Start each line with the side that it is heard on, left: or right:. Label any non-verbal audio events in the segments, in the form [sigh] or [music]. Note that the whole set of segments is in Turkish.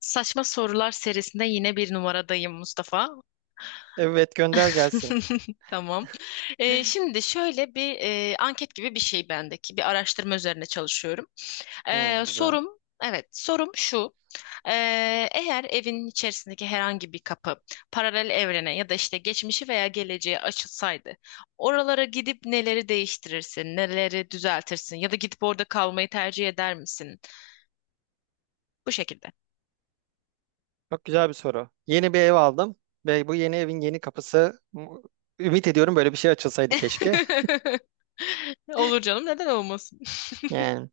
left: Saçma Sorular serisinde yine bir numaradayım Mustafa.
right: Evet gönder gelsin.
left: [laughs] Tamam. Şimdi şöyle bir anket gibi bir şey bendeki. Bir araştırma üzerine çalışıyorum.
right: Hmm, güzel.
left: Sorum, evet sorum şu. Ee, Eğer evin içerisindeki herhangi bir kapı paralel evrene ya da işte geçmişi veya geleceğe açılsaydı, oralara gidip neleri değiştirirsin, neleri düzeltirsin ya da gidip orada kalmayı tercih eder misin? Bu şekilde.
right: Çok güzel bir soru. Yeni bir ev aldım ve bu yeni evin yeni kapısı ümit ediyorum böyle bir şey açılsaydı keşke. [laughs]
left: [laughs] Olur canım, neden olmasın?
right: Yani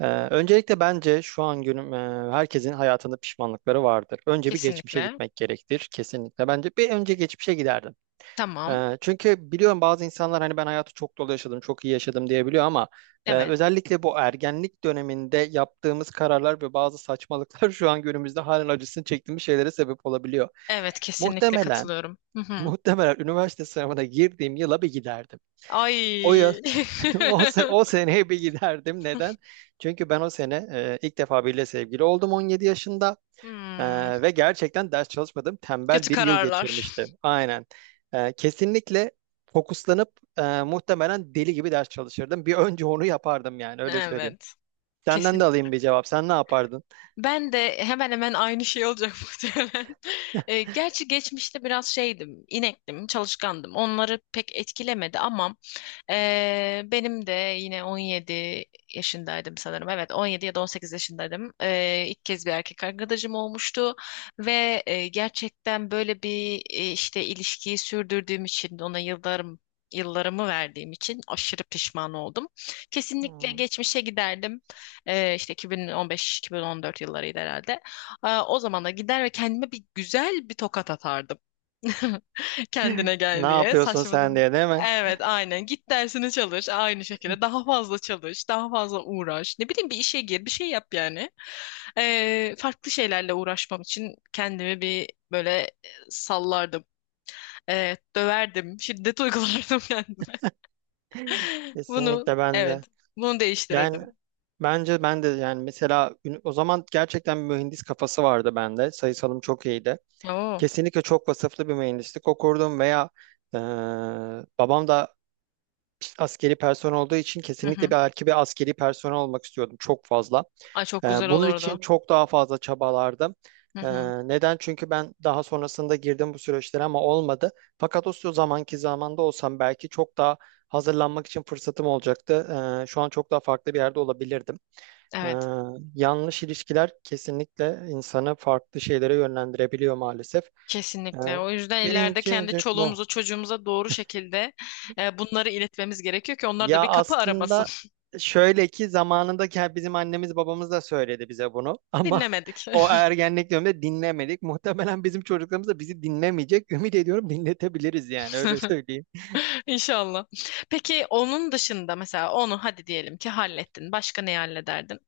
right: öncelikle bence şu an günüm herkesin hayatında pişmanlıkları vardır.
left: [laughs]
right: Önce bir geçmişe
left: Kesinlikle.
right: gitmek gerektir kesinlikle. Bence bir önce geçmişe giderdim.
left: Tamam.
right: Çünkü biliyorum bazı insanlar hani ben hayatı çok dolu yaşadım, çok iyi yaşadım diyebiliyor ama
left: Evet.
right: özellikle bu ergenlik döneminde yaptığımız kararlar ve bazı saçmalıklar [laughs] şu an günümüzde halen acısını çektiğimiz şeylere sebep olabiliyor.
left: Evet, kesinlikle
right: Muhtemelen,
left: katılıyorum. Hı
right: [laughs]
left: hı.
right: muhtemelen üniversite sınavına girdiğim yıla bir giderdim. O yıl,
left: Ay.
right: [laughs] o
left: [laughs]
right: seneye bir giderdim. Neden? Çünkü ben o sene ilk defa biriyle sevgili oldum 17 yaşında. E,
left: Hmm,
right: ve gerçekten ders çalışmadım. Tembel
left: kötü
right: bir yıl
left: kararlar.
right: geçirmiştim. Aynen. Kesinlikle fokuslanıp muhtemelen deli gibi ders çalışırdım. Bir önce onu yapardım yani öyle söyleyeyim.
left: Evet.
right: Senden
left: Kesin.
right: de alayım bir cevap. Sen ne yapardın?
left: Ben de hemen hemen aynı şey olacak [laughs] muhtemelen. Gerçi geçmişte biraz şeydim, inektim, çalışkandım. Onları pek etkilemedi ama benim de yine 17 yaşındaydım sanırım. Evet, 17 ya da 18 yaşındaydım. İlk kez bir erkek arkadaşım olmuştu ve gerçekten böyle bir işte ilişkiyi sürdürdüğüm için ona yıllarımı verdiğim için aşırı pişman oldum. Kesinlikle
right: Hmm.
left: geçmişe giderdim. İşte 2015-2014 yıllarıydı herhalde. O zamana gider ve kendime bir güzel bir tokat atardım. [laughs] Kendine
right: [laughs] Ne
left: gel diye,
right: yapıyorsun
left: saçma
right: sen
left: zaman.
right: diye değil mi?
left: Evet, aynen, git dersini çalış, aynı şekilde daha fazla çalış, daha fazla uğraş, ne bileyim bir işe gir, bir şey yap yani. Farklı şeylerle uğraşmam için kendimi bir böyle sallardım. Döverdim, şiddet uygulardım [laughs] kendime, bunu,
right: Kesinlikle ben de.
left: evet, bunu
right: Yani
left: değiştirirdim.
right: bence ben de yani mesela o zaman gerçekten bir mühendis kafası vardı bende. Sayısalım çok iyiydi.
left: Oo.
right: Kesinlikle çok vasıflı bir mühendislik okurdum veya eee, babam da askeri personel olduğu için
left: Hı
right: kesinlikle
left: hı.
right: bir erkek bir askeri personel olmak istiyordum çok fazla.
left: Ay, çok
right: Ee,
left: güzel
right: bunun
left: olurdu.
right: için çok daha fazla çabalardım.
left: Hı
right: Ee,
left: hı.
right: neden? Çünkü ben daha sonrasında girdim bu süreçlere ama olmadı. Fakat o zamanki zamanda olsam belki çok daha hazırlanmak için fırsatım olacaktı. Şu an çok daha farklı bir yerde olabilirdim. Ee,
left: Evet.
right: yanlış ilişkiler kesinlikle insanı farklı şeylere yönlendirebiliyor maalesef. Ee,
left: Kesinlikle. O yüzden ileride
right: birinci
left: kendi
right: öncelik bu.
left: çoluğumuza, çocuğumuza doğru şekilde bunları iletmemiz gerekiyor ki onlar da
right: Ya
left: bir kapı aramasın.
right: aslında şöyle ki zamanında bizim annemiz babamız da söyledi bize bunu [laughs]
left: [laughs]
right: ama
left: Dinlemedik.
right: o ergenlik döneminde dinlemedik. Muhtemelen bizim çocuklarımız da bizi dinlemeyecek. Ümit ediyorum dinletebiliriz yani öyle
left: [laughs]
right: söyleyeyim.
left: İnşallah. Peki onun dışında, mesela onu hadi diyelim ki hallettin. Başka neyi hallederdin?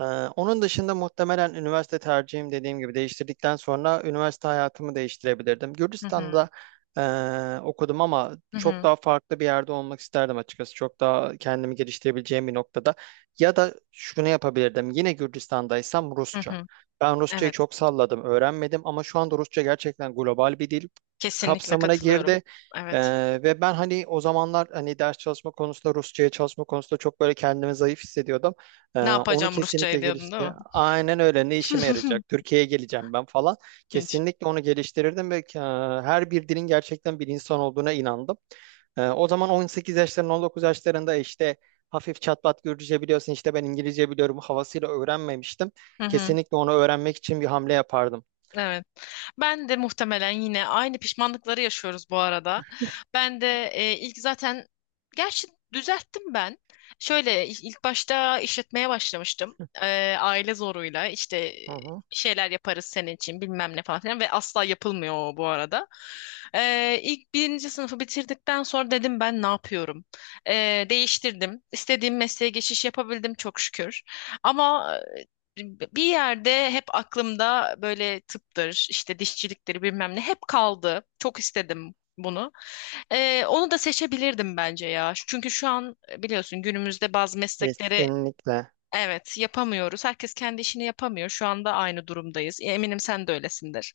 right: Ee, onun dışında muhtemelen üniversite tercihim dediğim gibi değiştirdikten sonra üniversite hayatımı değiştirebilirdim.
left: Hı hı,
right: Gürcistan'da okudum ama
left: hı
right: çok
left: hı,
right: daha farklı bir yerde olmak isterdim açıkçası. Çok daha kendimi geliştirebileceğim bir noktada. Ya da şunu yapabilirdim. Yine Gürcistan'daysam
left: hı
right: Rusça.
left: hı.
right: Ben Rusçayı
left: Evet.
right: çok salladım, öğrenmedim ama şu anda Rusça gerçekten global bir dil
left: Kesinlikle
right: kapsamına
left: katılıyorum.
right: girdi.
left: Evet.
right: Ve ben hani o zamanlar hani ders çalışma konusunda Rusçaya çalışma konusunda çok böyle kendimi zayıf hissediyordum. Ee,
left: Ne
right: onu
left: yapacağım
right: kesinlikle
left: Rusça'yı diyordun değil
right: gelişti.
left: mi?
right: Aynen öyle. Ne işime yarayacak?
left: [laughs]
right: Türkiye'ye geleceğim ben falan.
left: Hiç.
right: Kesinlikle onu geliştirirdim ve her bir dilin gerçekten bir insan olduğuna inandım. O zaman 18 yaşlarında, 19 yaşlarında işte hafif çatpat Gürcüce biliyorsun, işte ben İngilizce biliyorum havasıyla öğrenmemiştim.
left: Hı hı.
right: Kesinlikle onu öğrenmek için bir hamle yapardım.
left: Evet. Ben de muhtemelen, yine aynı pişmanlıkları yaşıyoruz bu arada. Ben de ilk zaten, gerçi düzelttim ben. Şöyle ilk başta işletmeye başlamıştım. E, aile zoruyla işte
right: Hı hı.
left: şeyler yaparız senin için bilmem ne falan filan ve asla yapılmıyor o bu arada. E, ilk birinci sınıfı bitirdikten sonra dedim ben ne yapıyorum? E, Değiştirdim. İstediğim mesleğe geçiş yapabildim çok şükür. Ama bir yerde hep aklımda böyle tıptır, işte dişçiliktir bilmem ne hep kaldı. Çok istedim bunu. Onu da seçebilirdim bence ya. Çünkü şu an biliyorsun günümüzde bazı meslekleri,
right: Kesinlikle.
left: evet, yapamıyoruz. Herkes kendi işini yapamıyor. Şu anda aynı durumdayız. E, eminim sen de öylesindir.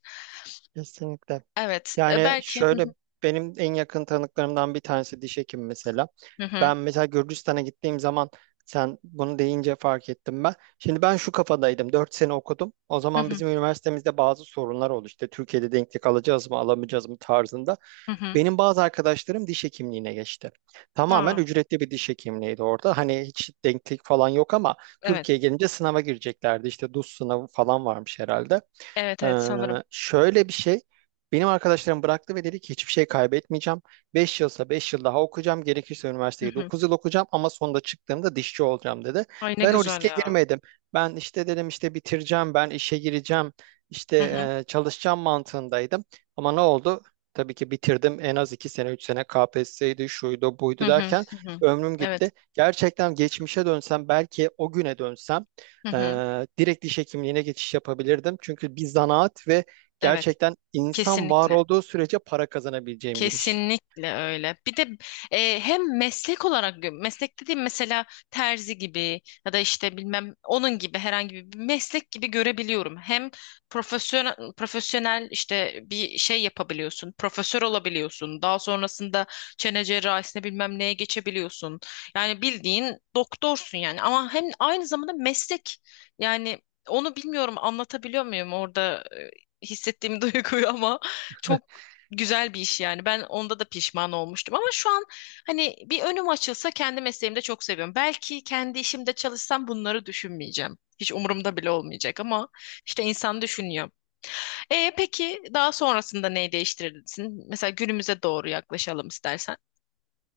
right: Kesinlikle.
left: Evet,
right: Yani
left: belki.
right: şöyle benim en yakın tanıklarımdan bir tanesi diş hekimi mesela.
left: Hı hı.
right: Ben mesela Gürcistan'a gittiğim zaman sen bunu deyince fark ettim ben. Şimdi ben şu kafadaydım. 4 sene okudum. O
left: Hı
right: zaman
left: hı.
right: bizim üniversitemizde bazı sorunlar oldu. İşte Türkiye'de denklik alacağız mı alamayacağız mı tarzında.
left: Hı hı, hı.
right: Benim bazı arkadaşlarım diş hekimliğine geçti. Tamamen
left: Aa,
right: ücretli bir diş hekimliğiydi orada. Hani hiç denklik falan yok ama
left: evet.
right: Türkiye'ye gelince sınava gireceklerdi. İşte DUS sınavı falan varmış herhalde.
left: Evet
right: Ee,
left: evet, sanırım.
right: şöyle bir şey. Benim arkadaşlarım bıraktı ve dedi ki hiçbir şey kaybetmeyeceğim. 5 yılsa 5 yıl daha okuyacağım. Gerekirse
left: Hı
right: üniversiteyi
left: hı.
right: 9 yıl okuyacağım ama sonunda çıktığımda dişçi olacağım dedi.
left: Ay ne
right: Ben o
left: güzel
right: riske
left: ya.
right: girmedim. Ben işte dedim işte bitireceğim, ben işe gireceğim, işte
left: Hı hı.
right: çalışacağım mantığındaydım. Ama ne oldu? Tabii ki bitirdim en az 2 sene 3 sene KPSS'ydi şuydu
left: Hı
right: buydu
left: hı.
right: derken
left: Hı hı.
right: ömrüm
left: Evet.
right: gitti. Gerçekten geçmişe dönsem belki o güne dönsem
left: Hı hı.
right: direkt diş hekimliğine geçiş yapabilirdim. Çünkü bir zanaat ve
left: Evet.
right: gerçekten insan var
left: Kesinlikle.
right: olduğu sürece para kazanabileceğim bir iş.
left: Kesinlikle öyle. Bir de hem meslek olarak meslek dediğim, mesela terzi gibi ya da işte bilmem onun gibi herhangi bir meslek gibi görebiliyorum. Hem profesyonel profesyonel işte bir şey yapabiliyorsun. Profesör olabiliyorsun. Daha sonrasında çene cerrahisine bilmem neye geçebiliyorsun. Yani bildiğin doktorsun yani, ama hem aynı zamanda meslek yani, onu bilmiyorum, anlatabiliyor muyum orada hissettiğim [laughs] duyguyu, ama çok güzel bir iş yani. Ben onda da pişman olmuştum ama şu an, hani bir önüm açılsa, kendi mesleğimde çok seviyorum. Belki kendi işimde çalışsam bunları düşünmeyeceğim. Hiç umurumda bile olmayacak, ama işte insan düşünüyor. E peki, daha sonrasında neyi değiştirirsin? Mesela günümüze doğru yaklaşalım istersen.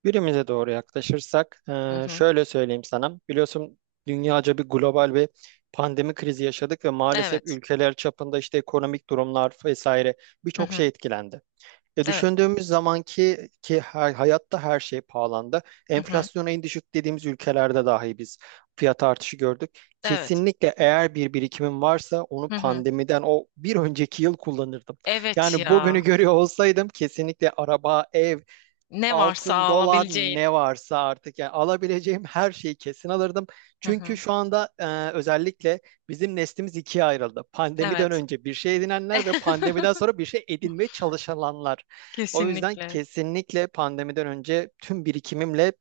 right: Günümüze doğru yaklaşırsak,
left: Hı hı.
right: şöyle söyleyeyim sana. Biliyorsun dünyaca bir global bir pandemi krizi yaşadık ve maalesef
left: Evet.
right: ülkeler çapında işte ekonomik durumlar vesaire
left: Hı
right: birçok
left: hı.
right: şey etkilendi. E,
left: Evet.
right: düşündüğümüz zaman ki hayatta her şey pahalandı.
left: Hı hı.
right: Enflasyona en düşük dediğimiz ülkelerde dahi biz fiyat artışı gördük.
left: Evet.
right: Kesinlikle eğer bir birikimim varsa onu
left: Hı hı.
right: pandemiden o bir önceki yıl kullanırdım.
left: Evet
right: Yani bugünü
left: ya.
right: görüyor olsaydım kesinlikle araba, ev
left: Ne varsa
right: altın, dolar
left: alabileceğin.
right: ne varsa artık yani alabileceğim her şeyi kesin alırdım.
left: Hı hı.
right: Çünkü şu anda özellikle bizim neslimiz ikiye ayrıldı. Pandemiden
left: Evet.
right: önce bir şey edinenler ve
left: [laughs]
right: pandemiden sonra bir şey edinmeye çalışanlar. O yüzden
left: Kesinlikle.
right: kesinlikle pandemiden önce tüm birikimimle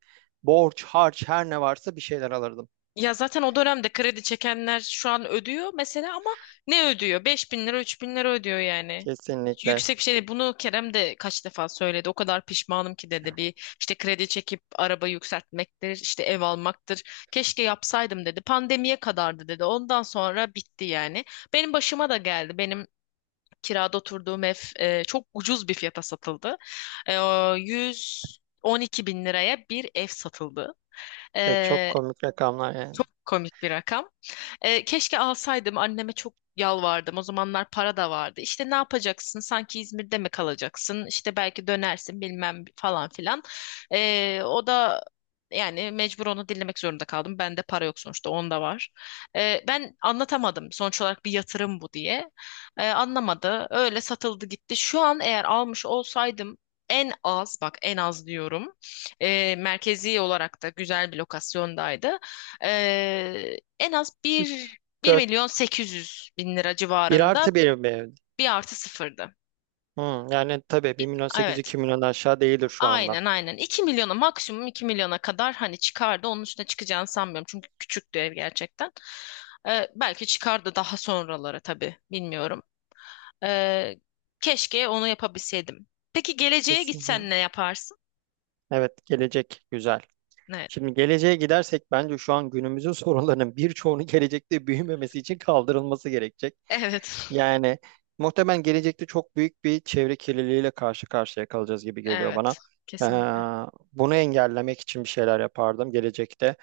right: borç, harç her ne varsa bir şeyler alırdım.
left: Ya zaten o dönemde kredi çekenler şu an ödüyor mesela, ama ne ödüyor? 5.000 lira, 3.000 lira ödüyor yani.
right: Kesinlikle.
left: Yüksek bir şey değil. Bunu Kerem de kaç defa söyledi. O kadar pişmanım ki dedi. Bir işte kredi çekip araba yükseltmektir, işte ev almaktır. Keşke yapsaydım dedi. Pandemiye kadardı dedi. Ondan sonra bitti yani. Benim başıma da geldi. Benim kirada oturduğum ev çok ucuz bir fiyata satıldı. E, o 112 bin liraya bir ev satıldı.
right: Ve çok
left: E,
right: komik rakamlar yani.
left: çok komik bir rakam. Keşke alsaydım, anneme çok yalvardım. O zamanlar para da vardı. İşte ne yapacaksın? Sanki İzmir'de mi kalacaksın? İşte belki dönersin bilmem falan filan. O da yani mecbur, onu dinlemek zorunda kaldım. Bende para yok sonuçta, onda var. Ben anlatamadım sonuç olarak bir yatırım bu diye. Anlamadı. Öyle satıldı gitti. Şu an eğer almış olsaydım, en az, bak en az diyorum. Merkezi olarak da güzel bir lokasyondaydı. En az bir
right: Dört
left: milyon sekiz yüz bin lira
right: bir
left: civarında,
right: artı bir mi?
left: bir artı sıfırdı.
right: Hı, yani tabii 1 milyon 800
left: Evet.
right: 2 milyon aşağı değildir şu anda.
left: Aynen aynen. 2.000.000'a, maksimum 2.000.000'a kadar hani çıkardı. Onun üstüne çıkacağını sanmıyorum. Çünkü küçüktü ev gerçekten. Belki çıkardı daha sonralara tabii. Bilmiyorum. Ee, Keşke onu yapabilseydim. Peki geleceğe
right: Kesin.
left: gitsen ne yaparsın?
right: Evet, gelecek güzel.
left: Evet.
right: Şimdi geleceğe gidersek bence şu an günümüzün [laughs] sorunlarının birçoğunu gelecekte büyümemesi için kaldırılması gerekecek.
left: Evet. [laughs]
right: Yani muhtemelen gelecekte çok büyük bir çevre kirliliğiyle karşı karşıya kalacağız gibi geliyor bana.
left: Evet. Kesinlikle.
right: Ee, bunu engellemek için bir şeyler yapardım gelecekte.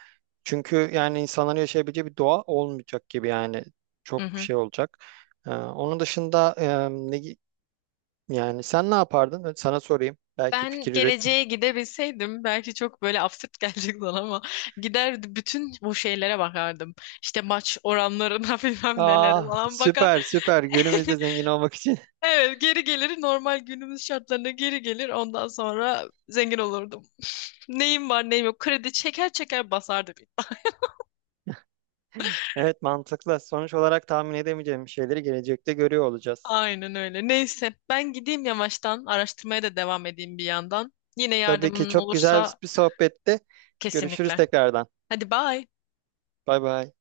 right: Çünkü yani insanların yaşayabileceği bir doğa olmayacak gibi yani çok
left: Mhm.
right: şey olacak. Onun dışında yani sen ne yapardın? Sana sorayım. Belki
left: Ben
right: fikir üret.
left: geleceğe gidebilseydim belki çok böyle absürt [laughs] gelecek sana, ama gider bütün bu şeylere bakardım. İşte maç oranlarına [laughs] bilmem nelere
right: Aa,
left: falan bakar.
right: süper süper.
left: [laughs]
right: Günümüzde zengin olmak için. [laughs]
left: Evet, geri gelir normal günümüz şartlarına, geri gelir ondan sonra zengin olurdum. [laughs] Neyim var neyim yok kredi çeker çeker basardı. Bir.
right: Evet mantıklı. Sonuç olarak tahmin edemeyeceğimiz şeyleri gelecekte görüyor olacağız.
left: Aynen öyle, neyse ben gideyim yavaştan, araştırmaya da devam edeyim bir yandan. Yine
right: Tabii ki
left: yardımın
right: çok güzel
left: olursa
right: bir sohbette. Görüşürüz
left: kesinlikle.
right: tekrardan.
left: Hadi bye.
right: Bay bay.